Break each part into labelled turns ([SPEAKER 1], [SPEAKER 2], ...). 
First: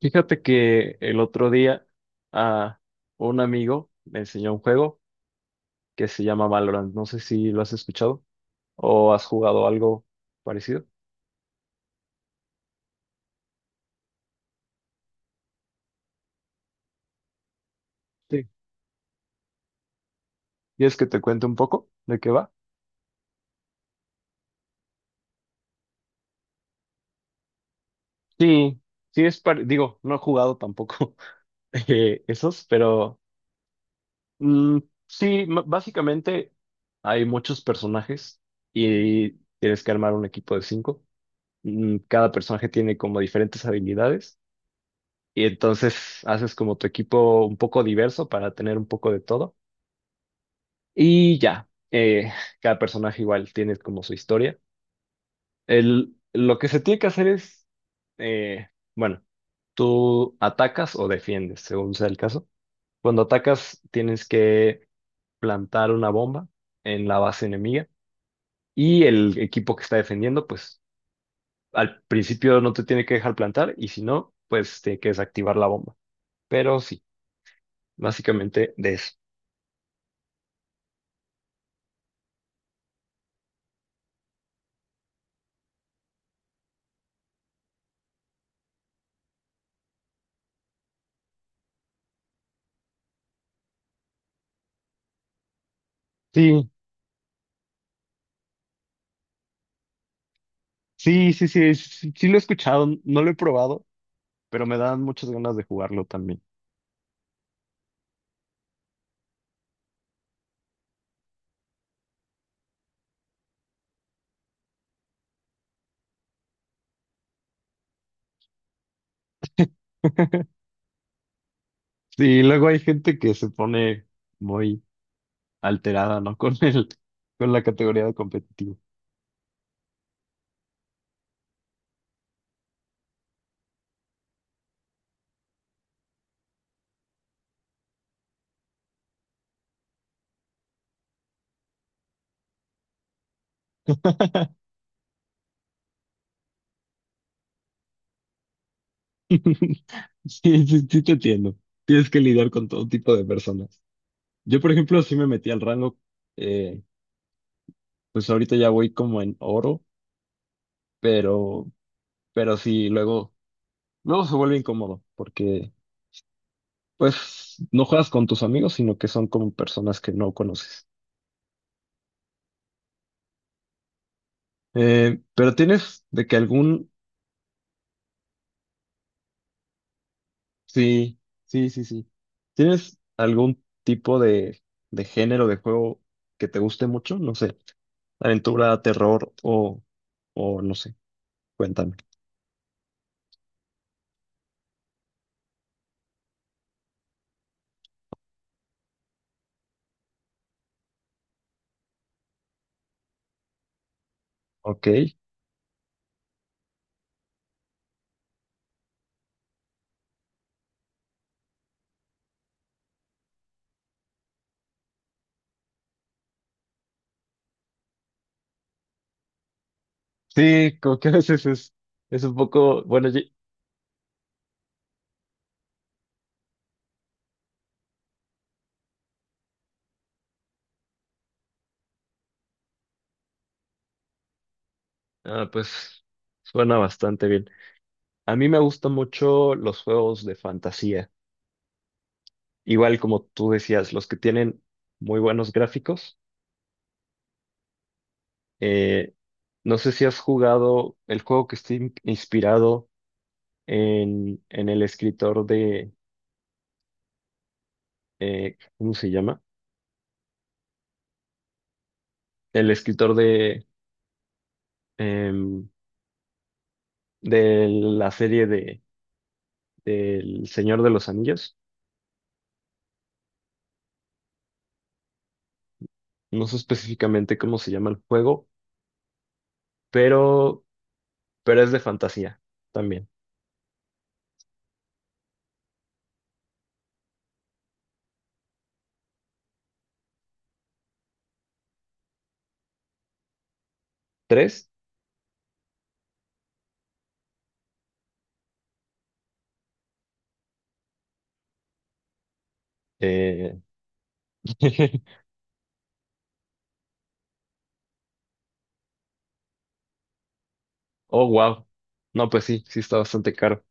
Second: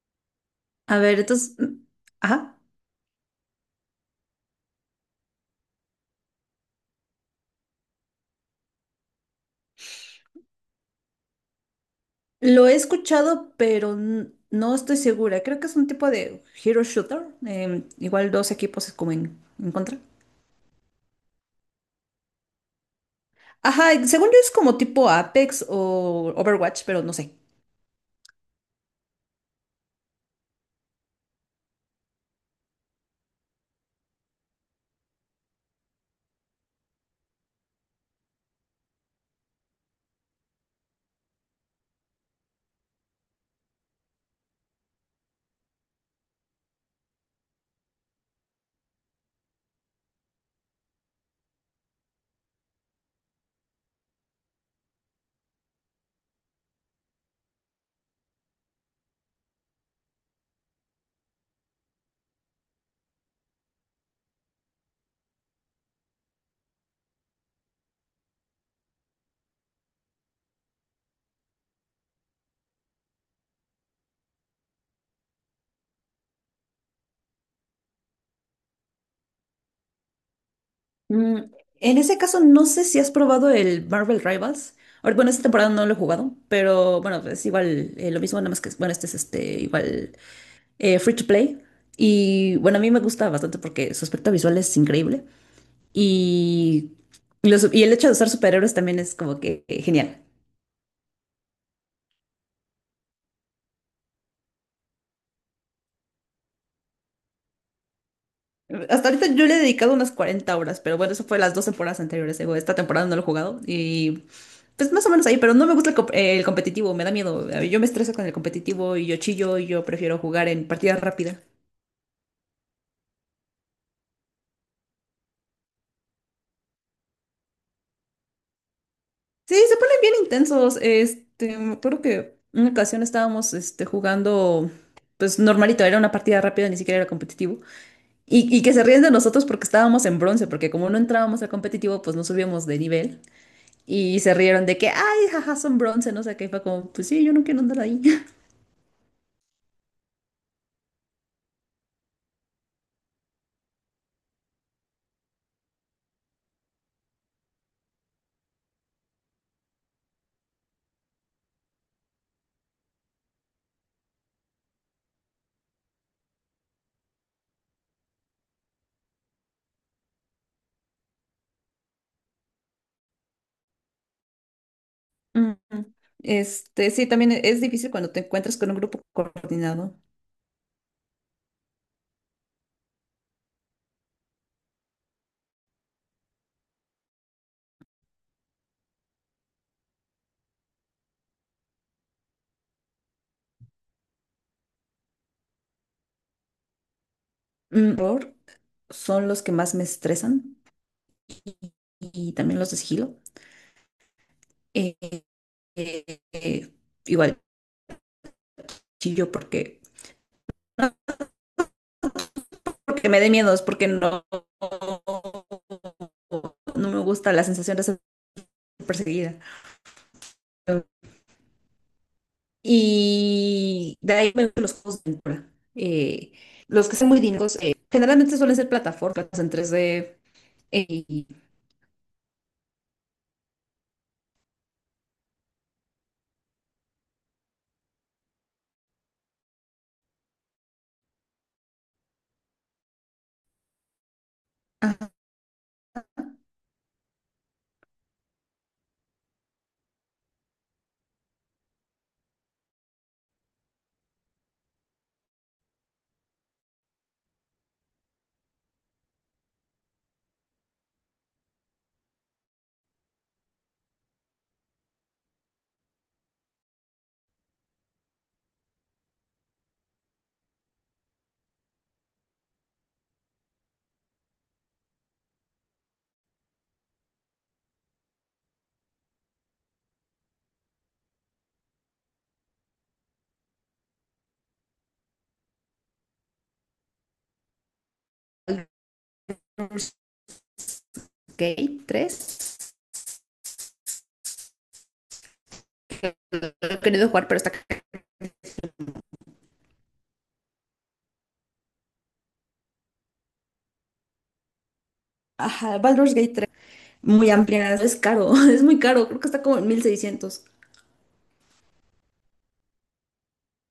[SPEAKER 1] Fíjate que
[SPEAKER 2] A
[SPEAKER 1] el
[SPEAKER 2] ver,
[SPEAKER 1] otro
[SPEAKER 2] entonces,
[SPEAKER 1] día
[SPEAKER 2] ajá,
[SPEAKER 1] a un amigo me enseñó un juego que se llama Valorant. No sé si lo has escuchado o has jugado algo parecido.
[SPEAKER 2] lo he escuchado, pero no estoy segura. Creo que es un tipo de hero shooter. Igual
[SPEAKER 1] Sí.
[SPEAKER 2] dos equipos es como en contra.
[SPEAKER 1] ¿Quieres que te cuente un poco de qué va?
[SPEAKER 2] Ajá, y según yo es como tipo Apex o Overwatch, pero no sé.
[SPEAKER 1] Sí, sí es digo, no he jugado tampoco. Esos, pero mm, sí, básicamente hay muchos personajes y tienes que armar un equipo de cinco. Cada personaje tiene como diferentes habilidades y entonces haces como tu equipo un poco diverso para tener un poco de todo. Y ya, cada personaje igual tiene como su historia. El, lo que se tiene que hacer es, eh, bueno, tú atacas o defiendes, según sea el caso. Cuando atacas, tienes que plantar una bomba en la base enemiga, y el equipo que está defendiendo, pues al principio no te tiene que dejar plantar, y si no, pues tiene que desactivar la bomba. Pero sí, básicamente de eso.
[SPEAKER 2] Mm, en ese caso, no sé si has probado el Marvel Rivals. Bueno, esta temporada no lo he jugado, pero bueno, es igual, lo mismo, nada más que, bueno, este es este, igual, free to play. Y bueno, a mí me gusta bastante porque su aspecto visual es increíble.
[SPEAKER 1] Sí,
[SPEAKER 2] Y, y el hecho de usar superhéroes también es como que genial.
[SPEAKER 1] sí, sí, sí, sí, sí lo he escuchado, no lo he probado, pero me dan muchas ganas de jugarlo también.
[SPEAKER 2] Hasta ahorita yo le he dedicado unas 40 horas, pero bueno, eso fue las dos temporadas anteriores. Esta temporada no lo he jugado y pues más o menos ahí, pero no me gusta el competitivo, me da miedo. Yo me estreso con el competitivo y yo chillo y yo prefiero jugar en partida rápida.
[SPEAKER 1] Sí, luego hay gente que se pone muy alterada, ¿no? Con el, con la categoría de competitivo.
[SPEAKER 2] Sí, se ponen bien intensos. Este, me acuerdo que una ocasión estábamos este, jugando, pues normalito, era una partida rápida, ni siquiera era competitivo. Y que se ríen de nosotros porque estábamos en bronce, porque como no entrábamos al competitivo, pues no subíamos de nivel. Y se rieron de que, ay, jaja, son bronce, no sé qué. Y fue como, pues sí, yo no quiero andar ahí.
[SPEAKER 1] Sí, sí, sí te entiendo. Tienes que lidiar con todo tipo de personas. Yo, por ejemplo, sí me metí al rango, eh, pues ahorita ya voy como en oro, pero, pero sí, luego, luego se vuelve incómodo, porque pues no juegas con tus amigos, sino que son como personas que no conoces. Pero
[SPEAKER 2] Ujú.
[SPEAKER 1] tienes de que algún,
[SPEAKER 2] Este, sí, también es difícil cuando te encuentras con un grupo coordinado.
[SPEAKER 1] sí, sí, sí, sí. ¿Tienes algún tipo de género de juego que te guste mucho? No sé, aventura, terror o no sé, cuéntame.
[SPEAKER 2] Mm, horror son los que más me estresan y también los de sigilo.
[SPEAKER 1] Ok.
[SPEAKER 2] Eh, eh, Igual chillo porque, porque me da miedo, es porque no me gusta la sensación de ser perseguida.
[SPEAKER 1] Sí, como que a veces es un poco, bueno,
[SPEAKER 2] Y de ahí me gustan los juegos de aventura. Los que son muy dinámicos, generalmente suelen ser plataformas en 3D eh, y
[SPEAKER 1] ah, pues suena bastante bien. A mí me gustan mucho los juegos de fantasía, igual como tú decías, los que tienen muy buenos gráficos. Eh, no sé si has jugado el juego que está inspirado en el escritor de, ¿cómo se llama? El escritor de, em, de la serie de, del Señor de los Anillos. No sé específicamente cómo se llama el juego, pero, pero es de fantasía también.
[SPEAKER 2] Baldur's Gate 3,
[SPEAKER 1] ¿Tres?
[SPEAKER 2] lo he querido jugar, pero está caro.
[SPEAKER 1] Eh,
[SPEAKER 2] Ajá, Baldur's Gate tres muy amplia, es caro, es muy caro, creo que está como en 1600.
[SPEAKER 1] Oh, wow. No, pues sí, sí está bastante caro.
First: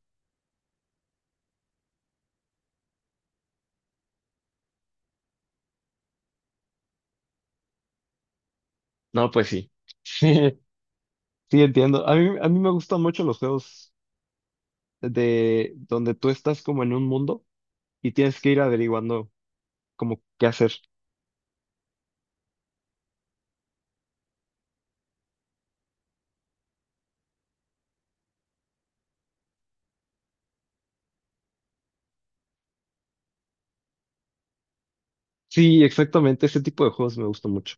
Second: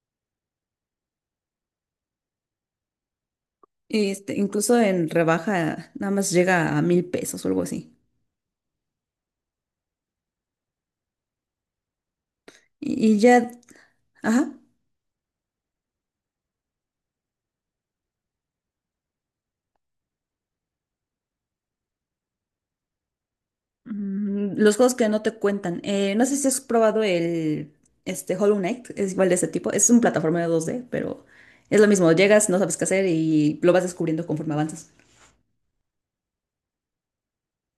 [SPEAKER 2] Este, incluso en rebaja, nada más llega a 1000 pesos o algo así.
[SPEAKER 1] No, pues sí. Sí, sí entiendo. A mí me gustan
[SPEAKER 2] Y, y
[SPEAKER 1] mucho los
[SPEAKER 2] ya,
[SPEAKER 1] juegos
[SPEAKER 2] ajá.
[SPEAKER 1] de donde tú estás como en un mundo y tienes que ir averiguando como qué hacer.
[SPEAKER 2] Mm, los juegos que no te cuentan. No sé si has probado el Hollow Knight, es igual de ese tipo. Es un plataformero 2D pero es lo mismo. Llegas, no sabes qué hacer y lo vas descubriendo conforme avanzas.
[SPEAKER 1] Sí, exactamente, ese tipo de juegos me gustó mucho.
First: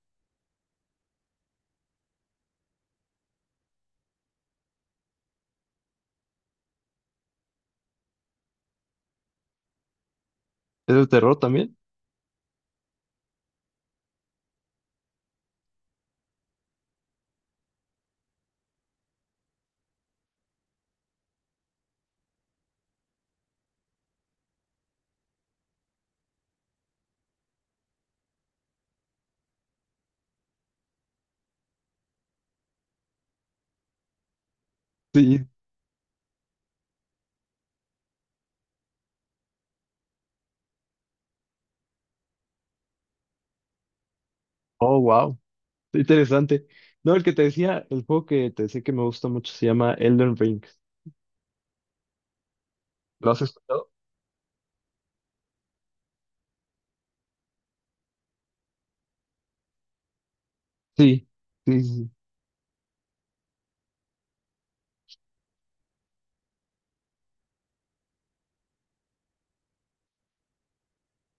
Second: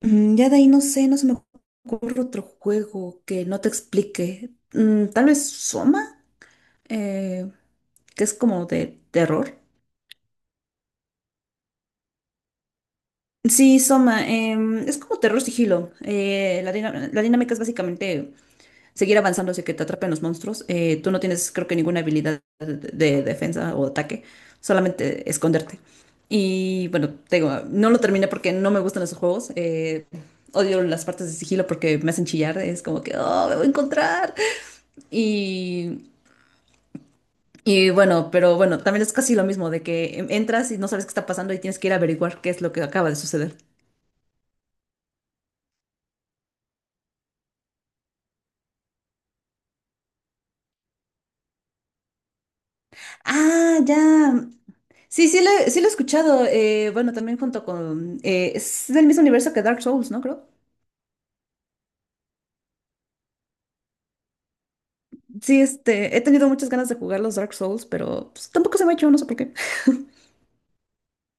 [SPEAKER 2] Mm, ya de ahí no sé, no se me ocurre otro juego que no te explique. Mm, tal vez Soma, eh, que es como de terror.
[SPEAKER 1] ¿Es de terror también?
[SPEAKER 2] Sí, Soma, es como terror sigilo. La dinámica es básicamente seguir avanzando hacia que te atrapen los monstruos. Tú no tienes, creo que, ninguna habilidad de defensa o ataque, solamente esconderte. Y bueno, te digo, no lo terminé porque no me gustan esos juegos. Odio las partes de sigilo porque me hacen chillar. Es como que, oh, me voy a encontrar.
[SPEAKER 1] Sí.
[SPEAKER 2] Y, y bueno, pero bueno, también es casi lo mismo de que entras y no sabes qué está pasando y tienes que ir a averiguar qué es lo que acaba de suceder.
[SPEAKER 1] Oh, wow. Interesante. No, el que te decía, el juego que te decía que me gusta mucho se llama Elden Ring. ¿Lo has
[SPEAKER 2] Ah,
[SPEAKER 1] escuchado?
[SPEAKER 2] ya. Sí, sí lo he escuchado. Bueno, también junto con... es del mismo universo que Dark Souls, ¿no? Creo.
[SPEAKER 1] Sí, sí, sí, sí.
[SPEAKER 2] Sí, este, he tenido muchas ganas de jugar los Dark Souls, pero pues, tampoco se me ha hecho, no sé por qué.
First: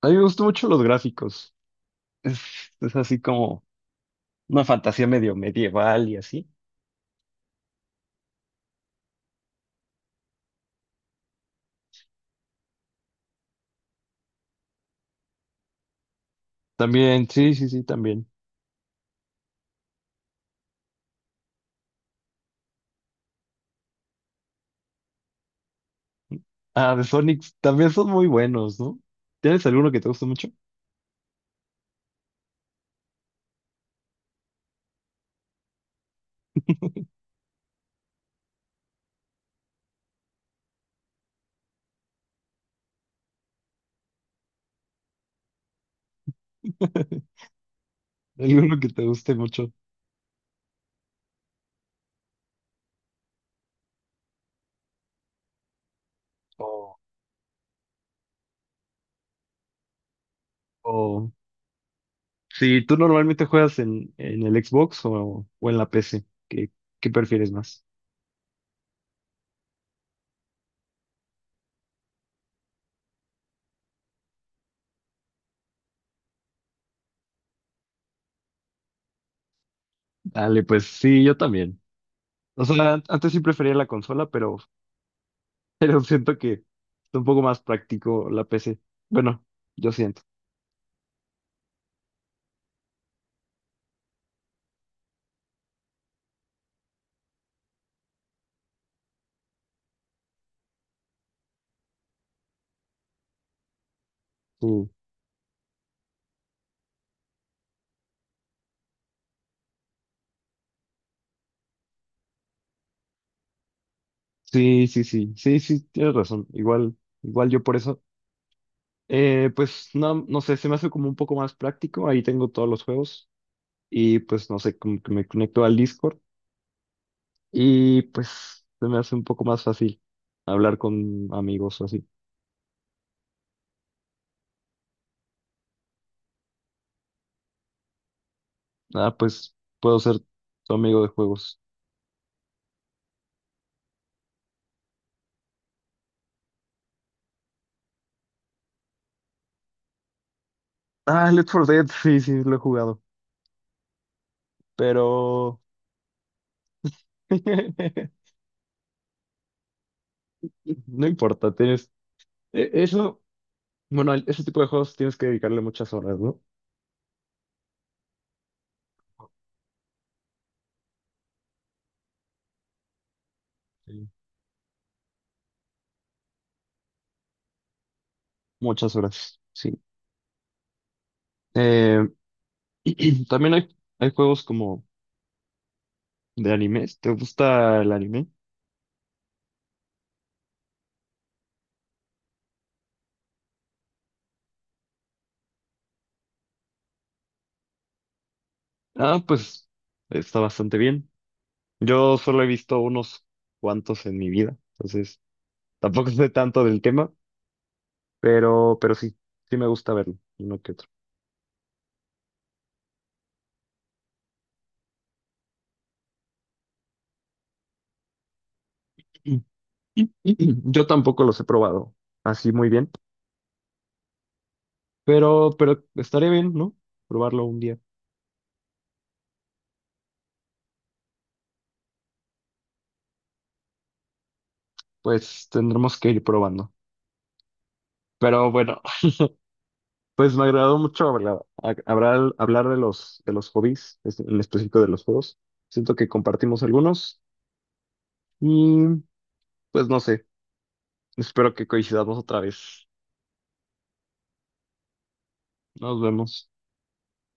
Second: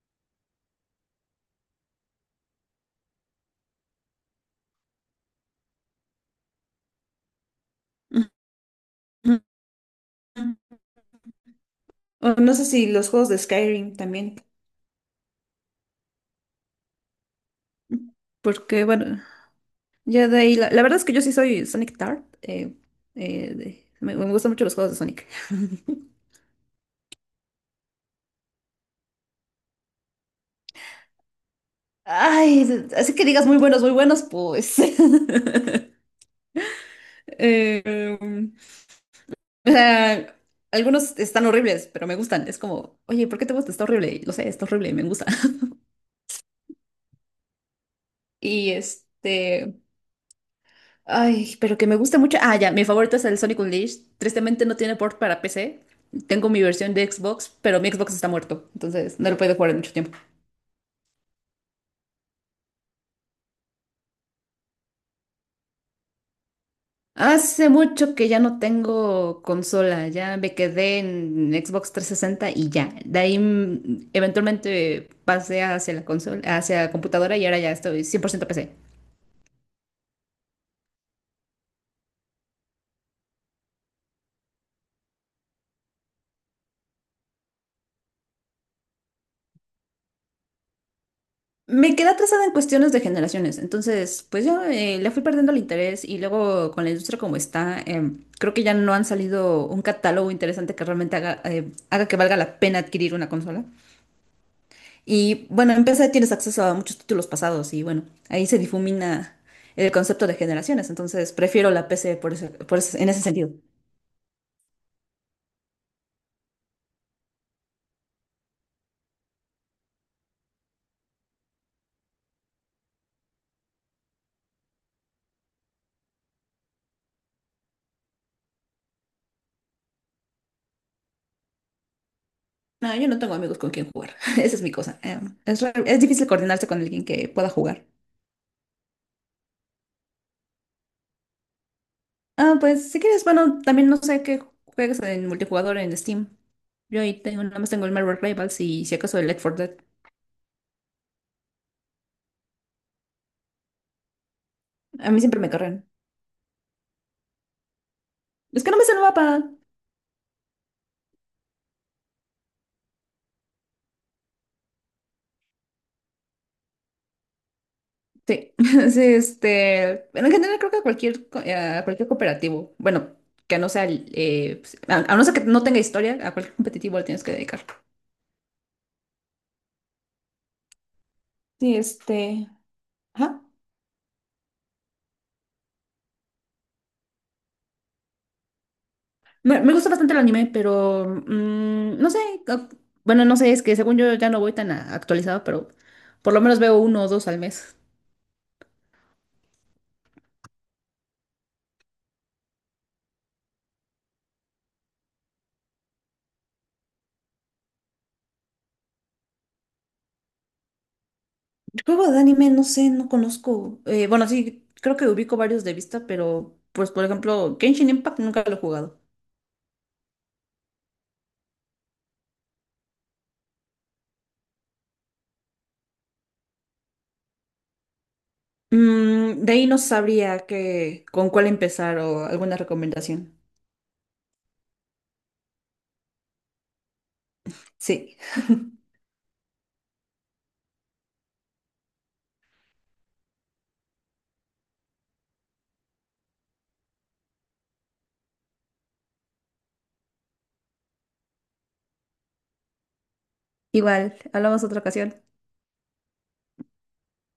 [SPEAKER 1] A mí me gustan mucho los gráficos. Es, es así como una fantasía medio medieval y así.
[SPEAKER 2] Ujú. O no sé si los juegos de Skyrim también.
[SPEAKER 1] También, sí, sí, sí, también.
[SPEAKER 2] Porque, bueno, ya de ahí... la verdad es que yo sí soy Sonic Tart. Me gustan mucho los juegos de Sonic.
[SPEAKER 1] Ah, de Sonic también son muy buenos, ¿no? ¿Tienes alguno que te guste mucho?
[SPEAKER 2] Ay, así que digas muy buenos, pues. Eh, O sea, Algunos están horribles, pero me gustan. Es como, oye, ¿por qué te gusta? Está horrible. Lo sé, está horrible, me gusta. Y
[SPEAKER 1] ¿Alguno que te guste mucho?
[SPEAKER 2] este. Ay, pero que me gusta mucho. Ah, ya, mi favorito es el Sonic Unleashed. Tristemente no tiene port para PC. Tengo mi versión
[SPEAKER 1] O,
[SPEAKER 2] de Xbox, pero mi Xbox está muerto. Entonces no lo puedo jugar en mucho tiempo.
[SPEAKER 1] o si tú normalmente juegas en el Xbox o en la PC, ¿qué, qué prefieres
[SPEAKER 2] Hace
[SPEAKER 1] más?
[SPEAKER 2] mucho que ya no tengo consola. Ya me quedé en Xbox 360 y ya. De ahí mm, eventualmente pasé hacia la consola, hacia computadora y ahora ya estoy 100% PC.
[SPEAKER 1] Dale, pues sí, yo también. O sea, antes sí prefería la consola, pero, pero siento que es un poco más práctico la PC. Bueno, yo siento.
[SPEAKER 2] Me quedé atrasada en cuestiones de generaciones, entonces pues yo le fui perdiendo el interés y luego con la industria como está, creo que ya no han salido un catálogo interesante que realmente haga que valga la pena adquirir una consola.
[SPEAKER 1] Sí,
[SPEAKER 2] Y bueno, en PC tienes acceso a muchos títulos pasados y bueno, ahí se difumina el concepto de generaciones, entonces prefiero la PC en ese sentido.
[SPEAKER 1] sí, sí, sí, sí, sí, tienes razón. Igual, igual yo por eso. Pues no, no sé, se me hace como un poco más práctico. Ahí tengo todos los juegos y pues no sé, como que me conecto al Discord. Y pues se me hace un poco más fácil hablar con amigos o así.
[SPEAKER 2] No, yo no tengo amigos con quien jugar, esa es mi cosa. Es difícil coordinarse con alguien que pueda jugar.
[SPEAKER 1] Ah, pues puedo ser tu amigo de juegos.
[SPEAKER 2] Ah, pues si quieres, bueno, también no sé qué juegas en multijugador en Steam. Yo ahí tengo, nada más tengo el Marvel Rivals y si acaso el Left 4 Dead.
[SPEAKER 1] Ah, Left 4 Dead, sí, sí, lo he jugado.
[SPEAKER 2] A mí siempre me
[SPEAKER 1] Pero
[SPEAKER 2] cargan. Es que no me sé el mapa.
[SPEAKER 1] no importa, tienes. Eso, bueno, ese tipo de juegos tienes que dedicarle muchas horas, ¿no?
[SPEAKER 2] Sí, sí, este, pero en general creo que a cualquier, a cualquier cooperativo, bueno, que no sea,
[SPEAKER 1] Sí.
[SPEAKER 2] pues, a no ser que no tenga historia, a cualquier competitivo le tienes que dedicar.
[SPEAKER 1] Muchas horas, sí.
[SPEAKER 2] Sí,
[SPEAKER 1] Eh,
[SPEAKER 2] este, ajá.
[SPEAKER 1] también hay juegos como de animes. ¿Te gusta el anime?
[SPEAKER 2] Me gusta bastante el anime, pero mm, no sé, o- bueno, no sé, es que según yo ya no voy tan actualizado, pero por lo menos veo uno o dos al mes.
[SPEAKER 1] Ah, pues está bastante bien. Yo solo he visto unos cuantos en mi vida, entonces tampoco sé tanto del tema, pero sí, sí me gusta verlo, uno que otro.
[SPEAKER 2] Juego de anime, no sé, no conozco. Bueno, sí, creo que ubico varios de vista, pero pues por ejemplo, Genshin Impact nunca lo he jugado.
[SPEAKER 1] Y- y- Yo tampoco los he probado así muy bien, pero estaré bien, ¿no? Probarlo un día.
[SPEAKER 2] Mm, de ahí no sabría qué, con cuál empezar o alguna recomendación.
[SPEAKER 1] Pues tendremos que ir probando.
[SPEAKER 2] Sí.
[SPEAKER 1] Pero bueno, pues me agradó mucho hablar, hablar de los hobbies, en específico de los juegos. Siento que compartimos algunos y pues no sé, espero que coincidamos otra vez.
[SPEAKER 2] Igual, hablamos otra ocasión.
[SPEAKER 1] Nos vemos.